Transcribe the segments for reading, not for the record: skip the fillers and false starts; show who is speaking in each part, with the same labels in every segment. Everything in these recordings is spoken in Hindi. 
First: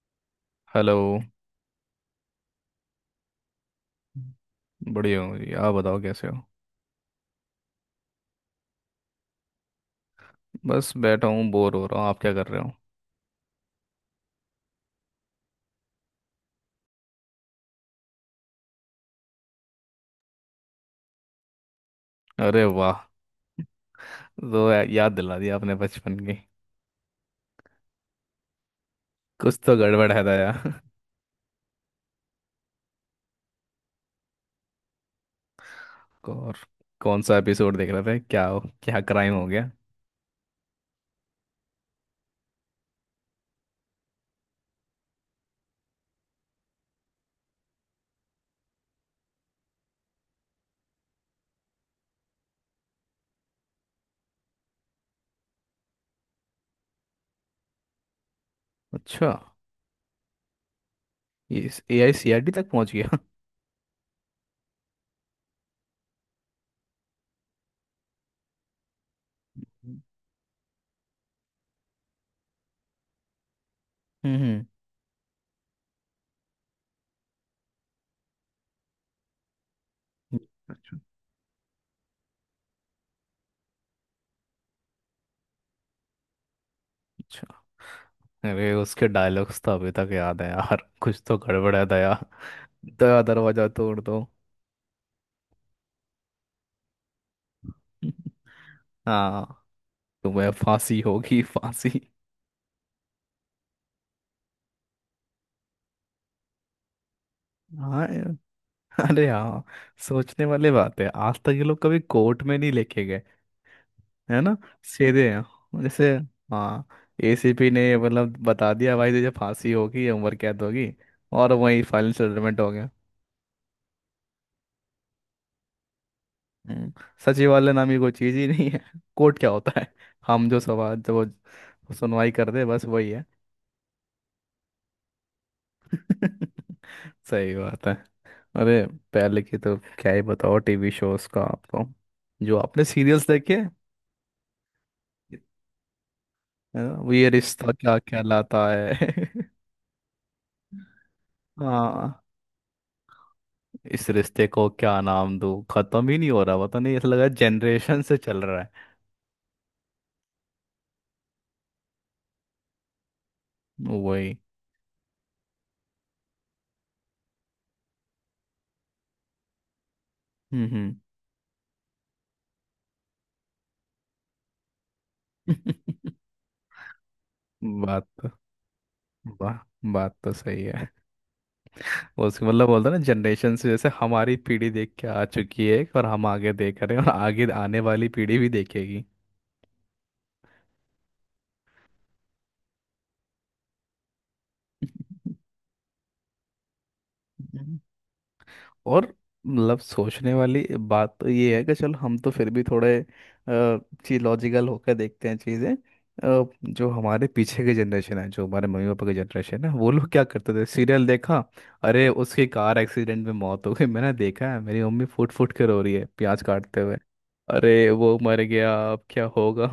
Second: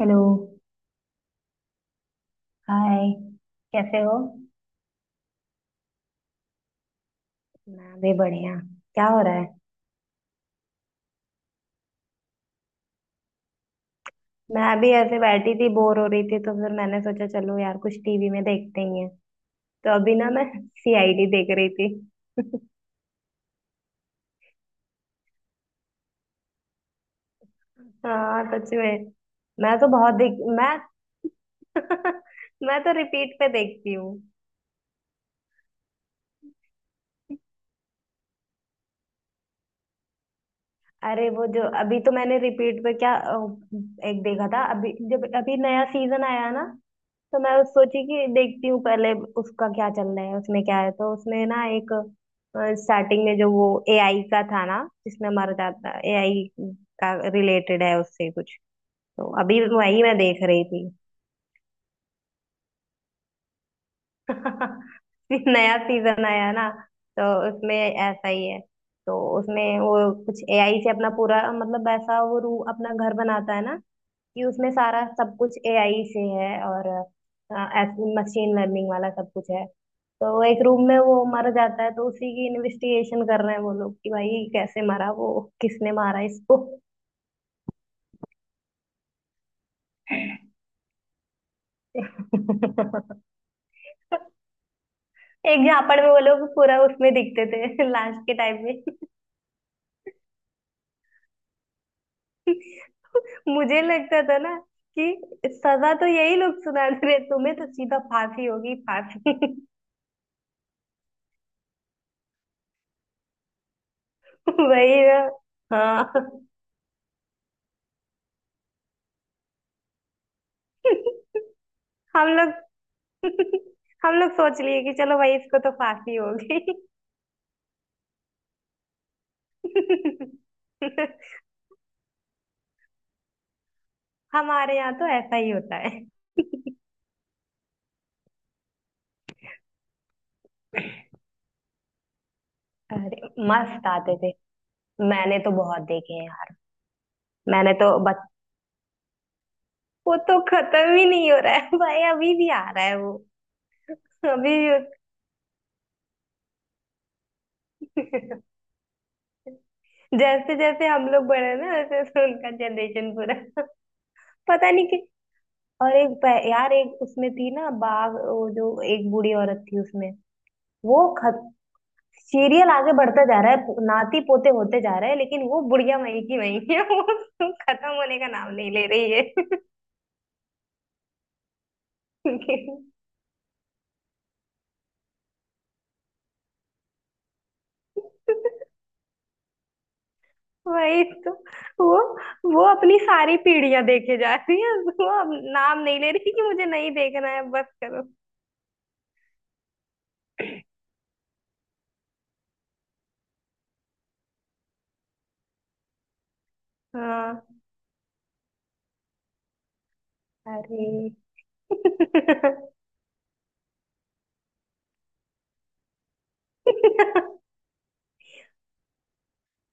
Speaker 1: हेलो।
Speaker 2: हेलो।
Speaker 1: हाय। कैसे हो?
Speaker 2: बढ़िया हूँ जी। आप बताओ कैसे हो।
Speaker 1: मैं भी बढ़िया। क्या हो रहा है?
Speaker 2: बस बैठा हूँ, बोर हो रहा हूँ। आप क्या कर रहे हो।
Speaker 1: मैं भी ऐसे बैठी थी बोर हो रही थी तो फिर मैंने सोचा चलो यार कुछ टीवी में देखते ही हैं। तो अभी ना मैं सीआईडी देख रही थी।
Speaker 2: अरे वाह। तो याद दिला दिया आपने बचपन की।
Speaker 1: हाँ सच में।
Speaker 2: कुछ तो
Speaker 1: मैं तो
Speaker 2: गड़बड़
Speaker 1: बहुत
Speaker 2: है
Speaker 1: देख
Speaker 2: दया।
Speaker 1: मैं मैं तो रिपीट पे देखती हूँ।
Speaker 2: और कौन सा एपिसोड देख रहे थे? क्या हो? क्या क्राइम हो गया?
Speaker 1: अरे वो जो अभी तो मैंने रिपीट पे क्या एक देखा था अभी जब अभी नया सीजन आया ना। तो मैं उस सोची कि देखती हूँ पहले उसका क्या चल रहा है उसमें क्या है। तो उसमें ना एक स्टार्टिंग में जो वो एआई का था ना जिसमें मर जाता एआई का रिलेटेड है उससे कुछ।
Speaker 2: अच्छा।
Speaker 1: तो अभी वही मैं देख रही थी।
Speaker 2: ये इस एआईसीआरडी तक पहुंच गया।
Speaker 1: फिर नया सीजन आया ना तो उसमें ऐसा ही है। तो उसमें वो कुछ एआई से अपना पूरा मतलब ऐसा वो रू अपना घर बनाता है ना।
Speaker 2: हम्म,
Speaker 1: कि
Speaker 2: हम्म।
Speaker 1: उसमें सारा सब कुछ एआई से है और मशीन लर्निंग वाला सब कुछ है। तो एक रूम में
Speaker 2: अच्छा।
Speaker 1: वो मर जाता है तो उसी की इन्वेस्टिगेशन कर रहे हैं वो लोग कि भाई कैसे मरा वो किसने मारा इसको।
Speaker 2: अच्छा। अरे, उसके डायलॉग्स तो अभी तक याद है यार। कुछ तो गड़बड़ है दया। दया दरवाजा तोड़ दो।
Speaker 1: एक झापड़ में वो लोग पूरा उसमें दिखते थे लास्ट के टाइम में।
Speaker 2: हाँ। तुम्हें फांसी होगी फांसी।
Speaker 1: मुझे लगता था ना कि सजा तो यही लोग सुना रहे हैं, तुम्हें तो सीधा
Speaker 2: हाँ।
Speaker 1: फांसी होगी
Speaker 2: अरे
Speaker 1: फांसी।
Speaker 2: हाँ। सोचने वाली बात है, आज तक ये लोग कभी कोर्ट में नहीं लेके गए। है ना।
Speaker 1: वही ना।
Speaker 2: सीधे हैं। जैसे
Speaker 1: हाँ।
Speaker 2: हाँ, एसीपी ने मतलब बता दिया भाई तुझे फांसी होगी या उम्र कैद होगी। और वही फाइनल
Speaker 1: हम
Speaker 2: सेटलमेंट हो गया।
Speaker 1: लोग हम लोग सोच लिए कि चलो भाई इसको तो फांसी होगी।
Speaker 2: हम्म। सचिवालय नामी कोई चीज ही नहीं है। कोर्ट क्या होता है? हम जो सवाल जो सुनवाई कर दे बस वही है।
Speaker 1: हमारे यहाँ तो ऐसा ही होता है।
Speaker 2: सही बात है। अरे, पहले की तो क्या ही बताओ टीवी शोज का आपको। जो आपने सीरियल्स
Speaker 1: अरे
Speaker 2: देखे।
Speaker 1: मस्त आते थे। मैंने तो बहुत देखे हैं यार।
Speaker 2: है ना? वो ये रिश्ता
Speaker 1: मैंने तो
Speaker 2: क्या
Speaker 1: बच
Speaker 2: कहलाता है।
Speaker 1: वो तो खत्म ही नहीं हो रहा है। भाई
Speaker 2: हाँ।
Speaker 1: अभी भी आ रहा है वो।
Speaker 2: इस रिश्ते
Speaker 1: अभी
Speaker 2: को
Speaker 1: भी
Speaker 2: क्या नाम दूँ। खत्म ही नहीं हो रहा, पता नहीं। ऐसा लग रहा है जनरेशन से चल
Speaker 1: उस-
Speaker 2: रहा
Speaker 1: जैसे जैसे हम लोग बढ़े ना वैसे वैसे उनका जनरेशन पूरा।
Speaker 2: है वही।
Speaker 1: पता नहीं कि। और यार एक उसमें थी ना बाघ वो जो एक बूढ़ी औरत थी उसमें।
Speaker 2: हम्म,
Speaker 1: वो खत सीरियल आगे बढ़ता जा रहा है नाती पोते होते जा रहे हैं लेकिन वो बुढ़िया
Speaker 2: हम्म।
Speaker 1: वहीं की वहीं है। वो खत्म
Speaker 2: बात
Speaker 1: होने का
Speaker 2: तो
Speaker 1: नाम नहीं ले रही है।
Speaker 2: वाह, बात तो सही है। उसके मतलब बोलते हैं ना, जनरेशन से जैसे हमारी पीढ़ी देख के आ चुकी है, और हम आगे देख रहे हैं, और आगे आने वाली पीढ़ी भी देखेगी।
Speaker 1: वही तो। वो वो अपनी सारी पीढ़ियां देखे जा रही है वो अब नाम नहीं ले रही कि मुझे नहीं देखना है बस करो।
Speaker 2: और मतलब सोचने वाली बात तो ये है कि चलो हम तो फिर भी थोड़े चीज लॉजिकल होकर देखते हैं चीज़ें। जो हमारे
Speaker 1: हाँ।
Speaker 2: पीछे की जनरेशन है, जो हमारे मम्मी पापा की जनरेशन है, वो लोग क्या करते थे?
Speaker 1: अरे
Speaker 2: सीरियल देखा। अरे उसकी कार एक्सीडेंट में मौत हो गई। मैंने देखा है मेरी मम्मी फुट फुट कर रो रही है प्याज काटते हुए। अरे वो मर गया, अब क्या होगा।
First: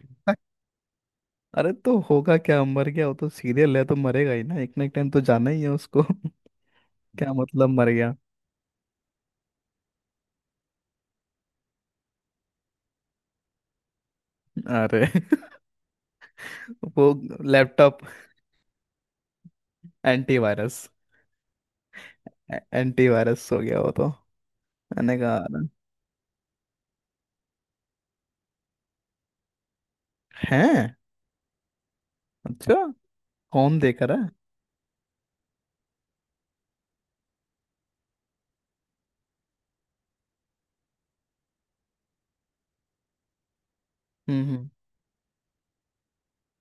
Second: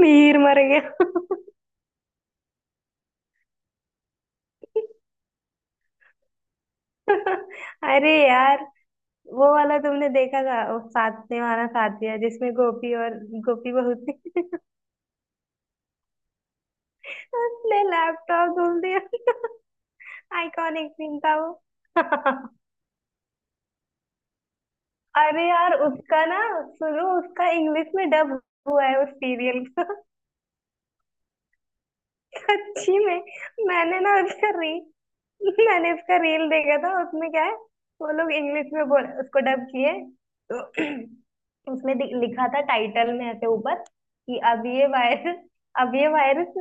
Speaker 1: मीर मर गया।
Speaker 2: अरे तो होगा क्या मर गया। वो तो सीरियल है, तो मरेगा ही ना। एक ना एक टाइम तो जाना ही है उसको। क्या मतलब मर
Speaker 1: अरे
Speaker 2: गया।
Speaker 1: यार वो वाला तुमने देखा था वो साथ निभाना साथिया जिसमें गोपी और गोपी बहू थी।
Speaker 2: अरे। वो
Speaker 1: उसने
Speaker 2: लैपटॉप।
Speaker 1: लैपटॉप धुल दिया।
Speaker 2: एंटीवायरस।
Speaker 1: आइकॉनिक सीन था वो।
Speaker 2: एंटीवायरस हो गया वो तो। मैंने कहा
Speaker 1: अरे यार उसका ना सुनो उसका इंग्लिश में डब हुआ है उस सीरियल का।
Speaker 2: हैं। अच्छा।
Speaker 1: सच्ची में।
Speaker 2: कौन
Speaker 1: मैंने
Speaker 2: देख
Speaker 1: ना
Speaker 2: रहा है?
Speaker 1: उसका रील मैंने उसका रील देखा था उसमें क्या है। वो लोग इंग्लिश में बोल उसको डब किए तो उसमें लिखा था टाइटल में ऐसे ऊपर कि
Speaker 2: हम्म,
Speaker 1: अब ये वायरस। अब ये वायरस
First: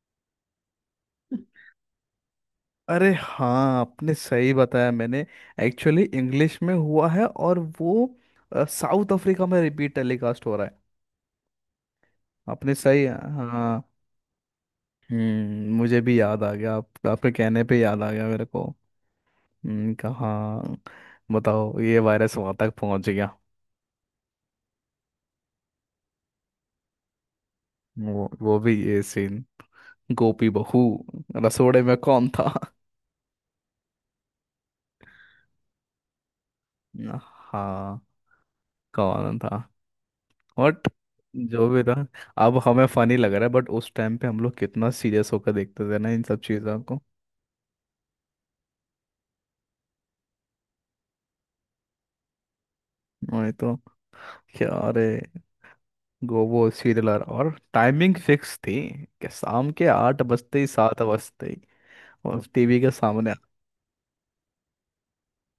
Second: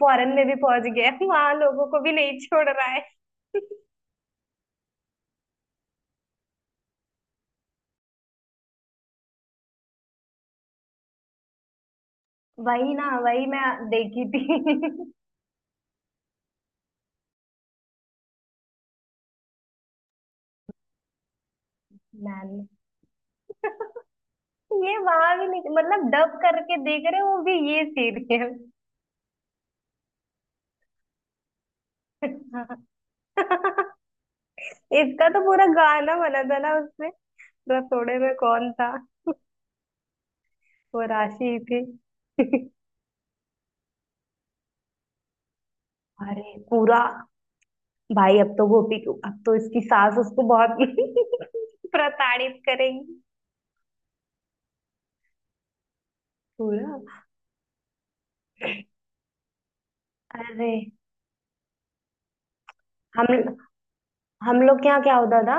Speaker 1: फॉरेन में भी पहुंच गया है, वहां लोगों को भी नहीं छोड़ रहा है।
Speaker 2: अरे हाँ, आपने सही बताया। मैंने एक्चुअली इंग्लिश में हुआ है, और वो साउथ अफ्रीका में रिपीट टेलीकास्ट हो रहा है। आपने
Speaker 1: वही
Speaker 2: सही।
Speaker 1: ना वही मैं
Speaker 2: हाँ।
Speaker 1: देखी थी।
Speaker 2: हम्म, मुझे भी याद आ गया। आप आपके कहने पे याद आ गया मेरे को। हम्म। कहाँ। बताओ ये वायरस वहां
Speaker 1: मैंने
Speaker 2: तक पहुंच गया।
Speaker 1: ये वहां भी नहीं मतलब डब करके देख रहे हो वो भी ये
Speaker 2: वो
Speaker 1: सीरियल।
Speaker 2: वो भी ये सीन। गोपी बहू। रसोड़े में कौन था?
Speaker 1: इसका तो पूरा गाना बना था ना उसमें।
Speaker 2: हाँ।
Speaker 1: रसोड़े में कौन था
Speaker 2: कौन था। बट
Speaker 1: वो राशि ही
Speaker 2: जो भी था। अब
Speaker 1: थी।
Speaker 2: हमें फनी लग रहा है, बट उस टाइम पे हम लोग कितना सीरियस होकर देखते थे ना इन सब
Speaker 1: अरे
Speaker 2: चीजों को।
Speaker 1: पूरा भाई अब तो गोपी को अब तो इसकी सास उसको बहुत प्रताड़ित करेंगी।
Speaker 2: वही तो। क्या अरे। गो वो
Speaker 1: पूरा।
Speaker 2: सीरियल और टाइमिंग फिक्स थी। कि शाम के 8 बजते ही
Speaker 1: अरे
Speaker 2: 7 बजते ही। और टीवी के सामने।
Speaker 1: हम हम लोग के यहाँ क्या होता था।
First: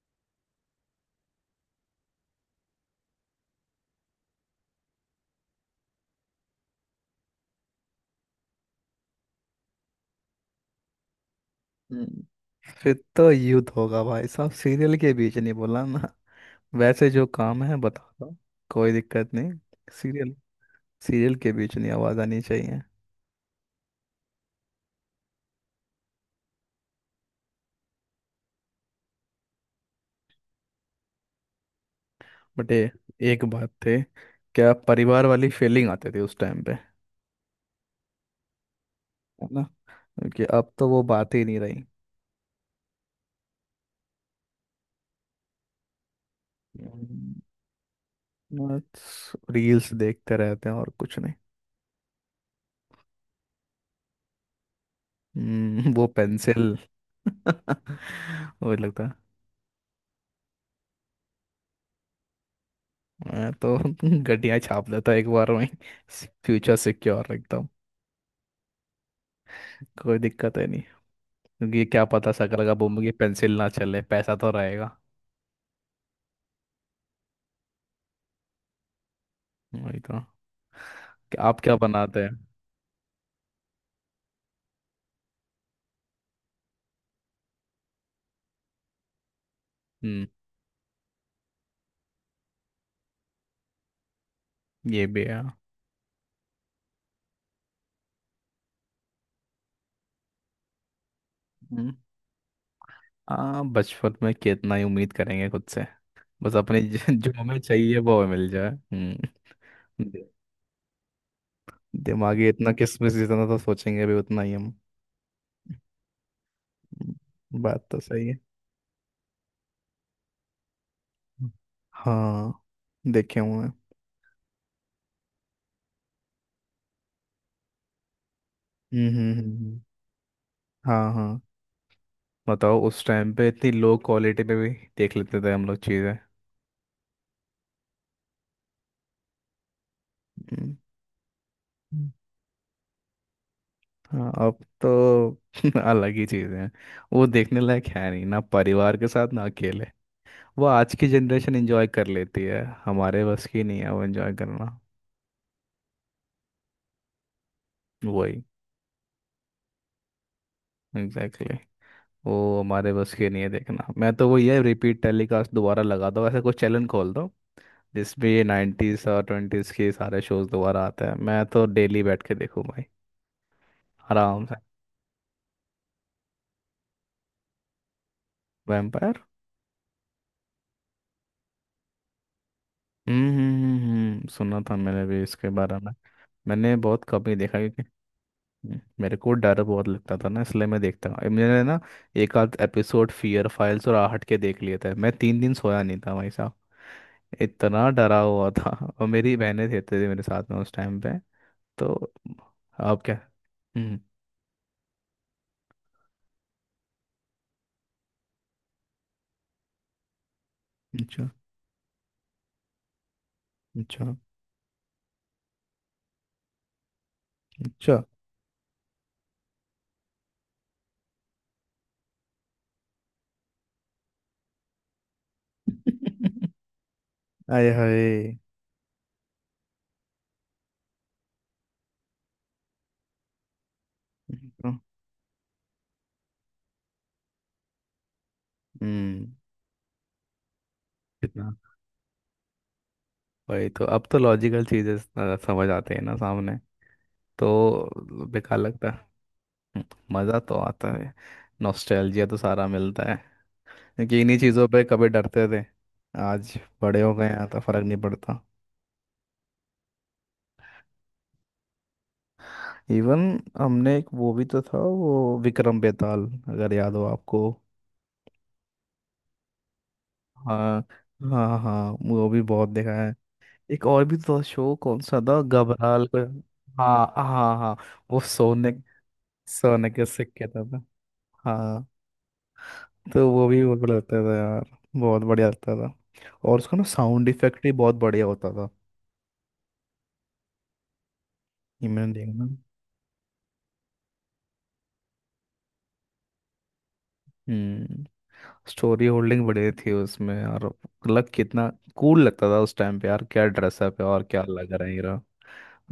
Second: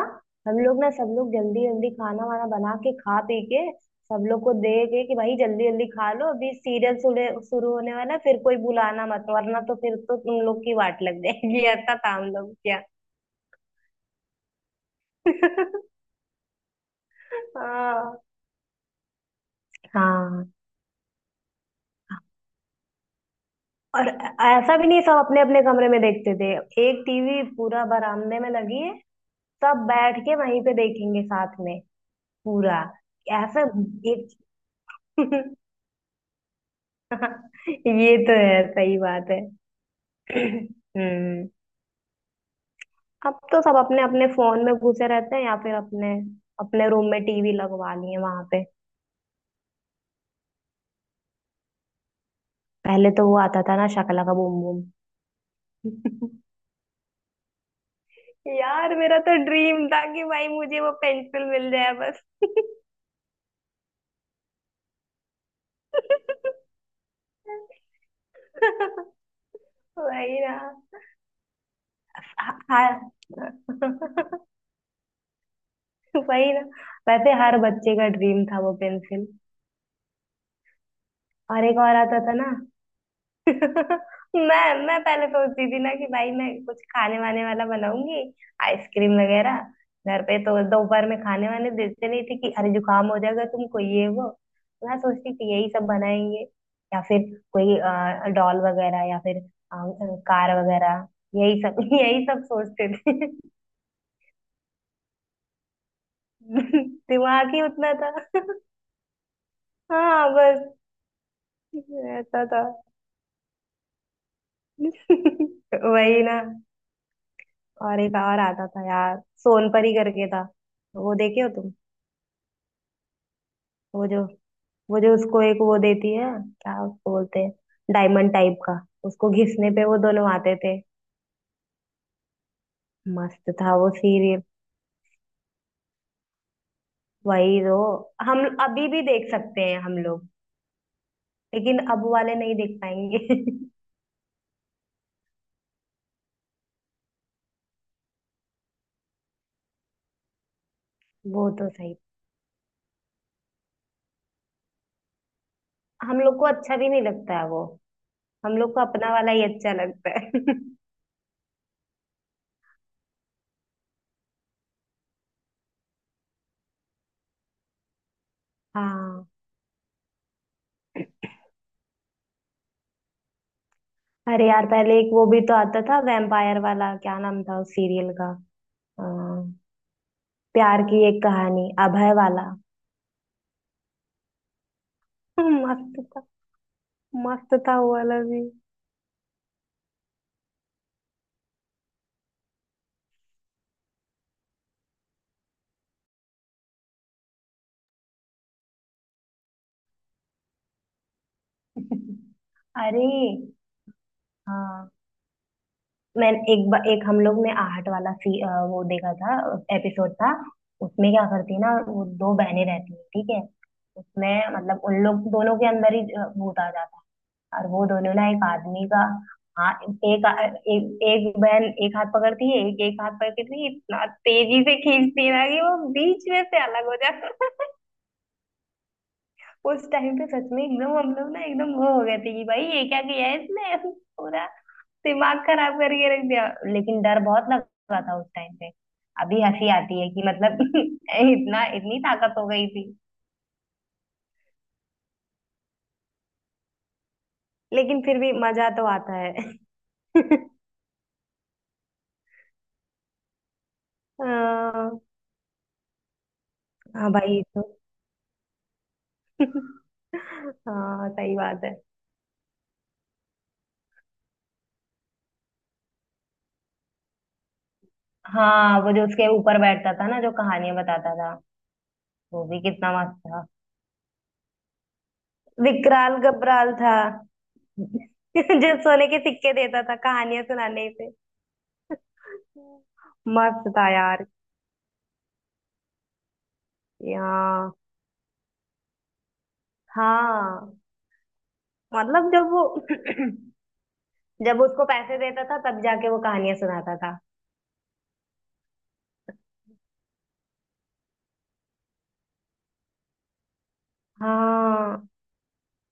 Speaker 1: हम लोग ना सब लोग जल्दी जल्दी खाना वाना बना के खा पी के सब लोग को दे के कि भाई जल्दी जल्दी खा लो अभी सीरियल शुरू होने वाला है, फिर कोई बुलाना मत वरना तो फिर तो तुम लोग की वाट लग जाएगी। ऐसा था
Speaker 2: हम्म,
Speaker 1: हम लोग क्या।
Speaker 2: फिर तो युद्ध होगा भाई साहब। सीरियल के बीच नहीं बोला ना। वैसे जो काम है बता
Speaker 1: हाँ।
Speaker 2: दो। कोई दिक्कत नहीं। सीरियल।
Speaker 1: हाँ
Speaker 2: सीरियल के बीच नहीं आवाज आनी चाहिए।
Speaker 1: और ऐसा भी नहीं सब अपने अपने कमरे में देखते थे। एक टीवी पूरा बरामदे में लगी है सब बैठ के वहीं पे देखेंगे साथ में
Speaker 2: बट
Speaker 1: पूरा।
Speaker 2: ये एक
Speaker 1: ऐसा
Speaker 2: बात थे।
Speaker 1: एक।
Speaker 2: क्या परिवार वाली फीलिंग आती थी उस टाइम पे।
Speaker 1: ये तो है सही बात है।
Speaker 2: है ना। क्योंकि अब तो वो बात ही
Speaker 1: हम्म।
Speaker 2: नहीं रही।
Speaker 1: अब तो सब अपने अपने फोन में घुसे रहते हैं या फिर अपने अपने रूम में
Speaker 2: हम्म,
Speaker 1: टीवी लगवा ली है वहां पे।
Speaker 2: बस रील्स देखते रहते हैं और कुछ नहीं।
Speaker 1: पहले तो वो आता था ना शकला का बूम बूम।
Speaker 2: वो पेंसिल। वही
Speaker 1: यार
Speaker 2: लगता
Speaker 1: मेरा
Speaker 2: है।
Speaker 1: तो ड्रीम था कि भाई मुझे वो पेंसिल मिल जाए बस।
Speaker 2: मैं तो गड्डियां छाप लेता एक बार में। फ्यूचर सिक्योर रखता हूँ। कोई
Speaker 1: वही
Speaker 2: दिक्कत
Speaker 1: ना।
Speaker 2: है नहीं। क्योंकि क्या पता शकल का बम
Speaker 1: हर।
Speaker 2: की पेंसिल ना चले, पैसा तो रहेगा।
Speaker 1: वही ना वैसे हर बच्चे का ड्रीम था वो पेंसिल।
Speaker 2: वही तो। आप
Speaker 1: और
Speaker 2: क्या
Speaker 1: एक और
Speaker 2: बनाते
Speaker 1: आता था
Speaker 2: हैं?
Speaker 1: ना। मैं पहले सोचती थी ना कि भाई मैं कुछ खाने वाने वाला बनाऊंगी आइसक्रीम वगैरह। घर
Speaker 2: हम्म।
Speaker 1: पे तो दोपहर में खाने वाने देते नहीं थे कि अरे जुकाम हो जाएगा तुमको ये वो। मैं
Speaker 2: ये भी
Speaker 1: सोचती
Speaker 2: है।
Speaker 1: थी यही सब बनाएंगे या फिर कोई डॉल वगैरह या फिर कार वगैरह। यही सब
Speaker 2: हम्म।
Speaker 1: यही सब सोचते थे।
Speaker 2: हाँ, बचपन में कितना ही उम्मीद करेंगे खुद से। बस अपने जो
Speaker 1: दिमाग
Speaker 2: हमें
Speaker 1: ही उतना
Speaker 2: चाहिए
Speaker 1: था।
Speaker 2: वो हमें मिल जाए। हम्म। दि-
Speaker 1: हाँ बस ऐसा
Speaker 2: दिमागी
Speaker 1: था।
Speaker 2: इतना किसमिस जितना तो सोचेंगे भी उतना ही हम।
Speaker 1: वही ना
Speaker 2: बात तो
Speaker 1: और एक
Speaker 2: सही है।
Speaker 1: और आता था यार सोनपरी करके था। वो देखे हो
Speaker 2: हम्म।
Speaker 1: तुम।
Speaker 2: हाँ। देखे हुए हैं।
Speaker 1: वो जो वो जो उसको एक वो देती है क्या उसको बोलते हैं डायमंड टाइप का
Speaker 2: हम्म,
Speaker 1: उसको घिसने पे वो दोनों आते थे।
Speaker 2: हाँ, हाँ। बताओ, उस टाइम पे
Speaker 1: मस्त
Speaker 2: इतनी
Speaker 1: था वो
Speaker 2: लो
Speaker 1: सीरियल।
Speaker 2: क्वालिटी में भी देख लेते थे हम लोग चीज़ें।
Speaker 1: वही तो हम अभी भी देख सकते हैं हम लोग
Speaker 2: हम्म।
Speaker 1: लेकिन अब
Speaker 2: हम्म।
Speaker 1: वाले नहीं देख पाएंगे।
Speaker 2: हाँ, अब तो अलग ही चीज़ें हैं। वो देखने लायक है नहीं ना, परिवार के साथ ना अकेले। वो आज की
Speaker 1: वो
Speaker 2: जनरेशन
Speaker 1: तो
Speaker 2: एंजॉय
Speaker 1: सही
Speaker 2: कर लेती है, हमारे बस की नहीं है वो एंजॉय करना।
Speaker 1: हम लोग को अच्छा भी नहीं लगता है वो।
Speaker 2: वही।
Speaker 1: हम लोग को अपना वाला ही अच्छा लगता है।
Speaker 2: Exactly exactly। वो हमारे बस की नहीं है देखना। मैं तो वो ये रिपीट टेलीकास्ट दोबारा लगा दो, ऐसा कुछ चैनल खोल दो जिसमें ये 90s और
Speaker 1: हाँ।
Speaker 2: 20s के सारे शोज दोबारा आते हैं। मैं तो डेली बैठ के देखूँ भाई, आराम
Speaker 1: अरे
Speaker 2: से।
Speaker 1: यार पहले एक वो भी तो आता था वैम्पायर वाला क्या नाम था उस सीरियल का
Speaker 2: वैम्पायर।
Speaker 1: प्यार की एक कहानी अभय वाला।
Speaker 2: हम्म, सुना था मैंने भी इसके बारे में।
Speaker 1: मस्त था
Speaker 2: मैंने बहुत कम ही
Speaker 1: मस्त
Speaker 2: देखा
Speaker 1: था
Speaker 2: क्योंकि
Speaker 1: वो वाला भी।
Speaker 2: मेरे को डर बहुत लगता था ना, इसलिए मैं देखता हूँ मैंने ना एक आध एपिसोड फियर फाइल्स और आहट के देख लिए थे। मैं 3 दिन सोया नहीं था भाई साहब। इतना डरा हुआ था। और मेरी बहनें रहते थे मेरे साथ में उस टाइम पे। तो आप
Speaker 1: अरे
Speaker 2: क्या। हम्म।
Speaker 1: हाँ। एक हम लोग ने आहट वाला वो देखा था। एपिसोड था। उसमें क्या
Speaker 2: अच्छा,
Speaker 1: करती है ना वो दो बहनें रहती हैं ठीक है।
Speaker 2: अच्छा,
Speaker 1: उसमें मतलब उन लोग दोनों के अंदर ही भूत आ जाता है और वो
Speaker 2: अच्छा।
Speaker 1: दोनों ना एक आदमी का। हाँ। एक आ- एक एक बहन एक हाथ पकड़ती है एक एक हाथ पकड़ती है इतना तेजी से खींचती है ना कि वो बीच में से अलग हो।
Speaker 2: आए हाय।
Speaker 1: उस टाइम पे सच में एकदम हम लोग ना एकदम वो हो गए थे कि भाई ये क्या किया है इसने पूरा दिमाग खराब करके रख दिया। लेकिन डर बहुत लगा था उस टाइम पे।
Speaker 2: हम्म।
Speaker 1: अभी हंसी आती है कि मतलब
Speaker 2: कितना।
Speaker 1: इतना इतनी ताकत हो गई थी।
Speaker 2: वही तो। अब तो लॉजिकल चीजें समझ आते हैं ना सामने,
Speaker 1: लेकिन फिर
Speaker 2: तो
Speaker 1: भी
Speaker 2: बेकार
Speaker 1: मजा तो
Speaker 2: लगता
Speaker 1: आता है।
Speaker 2: है। मज़ा तो आता है। नॉस्टैल्जिया तो सारा मिलता है। क्योंकि इन्हीं चीज़ों पे
Speaker 1: हाँ
Speaker 2: कभी डरते थे आज। बड़े
Speaker 1: हाँ
Speaker 2: हो गए
Speaker 1: भाई ये
Speaker 2: हैं तो
Speaker 1: तो।
Speaker 2: फर्क नहीं पड़ता।
Speaker 1: हाँ सही बात है।
Speaker 2: इवन हमने एक वो भी तो था, वो विक्रम बेताल, अगर याद हो आपको।
Speaker 1: हाँ वो जो उसके ऊपर बैठता था ना जो कहानियां
Speaker 2: हाँ,
Speaker 1: बताता था
Speaker 2: हाँ, हाँ। वो भी
Speaker 1: वो भी
Speaker 2: बहुत
Speaker 1: कितना
Speaker 2: देखा है।
Speaker 1: मस्त था।
Speaker 2: एक और भी तो शो कौन सा था घबराल
Speaker 1: विकराल
Speaker 2: को।
Speaker 1: गब्राल था।
Speaker 2: हाँ, हाँ, हाँ। वो सोने
Speaker 1: जो सोने के सिक्के देता
Speaker 2: सोने
Speaker 1: था
Speaker 2: के
Speaker 1: कहानियां
Speaker 2: सिक्के था।
Speaker 1: सुनाने पे।
Speaker 2: हाँ। तो वो भी
Speaker 1: मस्त
Speaker 2: बहुत
Speaker 1: था
Speaker 2: बड़ा लगता
Speaker 1: यार।
Speaker 2: था यार। बहुत बढ़िया लगता था। और उसका ना साउंड इफेक्ट भी
Speaker 1: यहाँ
Speaker 2: बहुत बढ़िया होता था।
Speaker 1: हाँ
Speaker 2: ये मैंने
Speaker 1: मतलब
Speaker 2: देखा
Speaker 1: जब वो जब उसको पैसे देता था तब जाके वो कहानियां सुनाता था।
Speaker 2: ना, स्टोरी होल्डिंग बढ़िया थी उसमें और लग कितना कूल लगता था उस टाइम पे यार। क्या ड्रेसअप है और क्या लग रहा है
Speaker 1: हाँ
Speaker 2: हीरो।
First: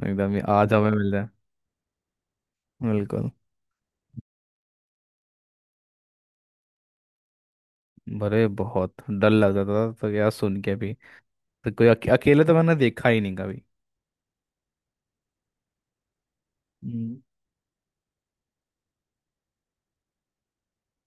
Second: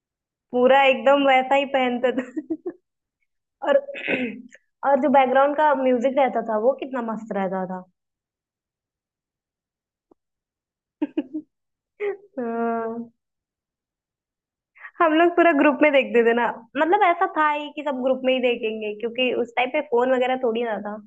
Speaker 2: एकदम ही आज
Speaker 1: पूरा
Speaker 2: हमें मिल
Speaker 1: एकदम
Speaker 2: जाए।
Speaker 1: वैसा ही पहनता था।
Speaker 2: बिल्कुल।
Speaker 1: और और जो बैकग्राउंड का म्यूजिक रहता था वो कितना मस्त रहता था।
Speaker 2: भरे बहुत डर लगता था तो यार सुन के भी, तो कोई अकेले तो मैंने देखा
Speaker 1: हाँ,
Speaker 2: ही नहीं कभी
Speaker 1: हम लोग पूरा ग्रुप में देखते थे ना। मतलब ऐसा था ही कि सब ग्रुप में ही देखेंगे क्योंकि उस टाइम पे फोन वगैरह थोड़ी ना था।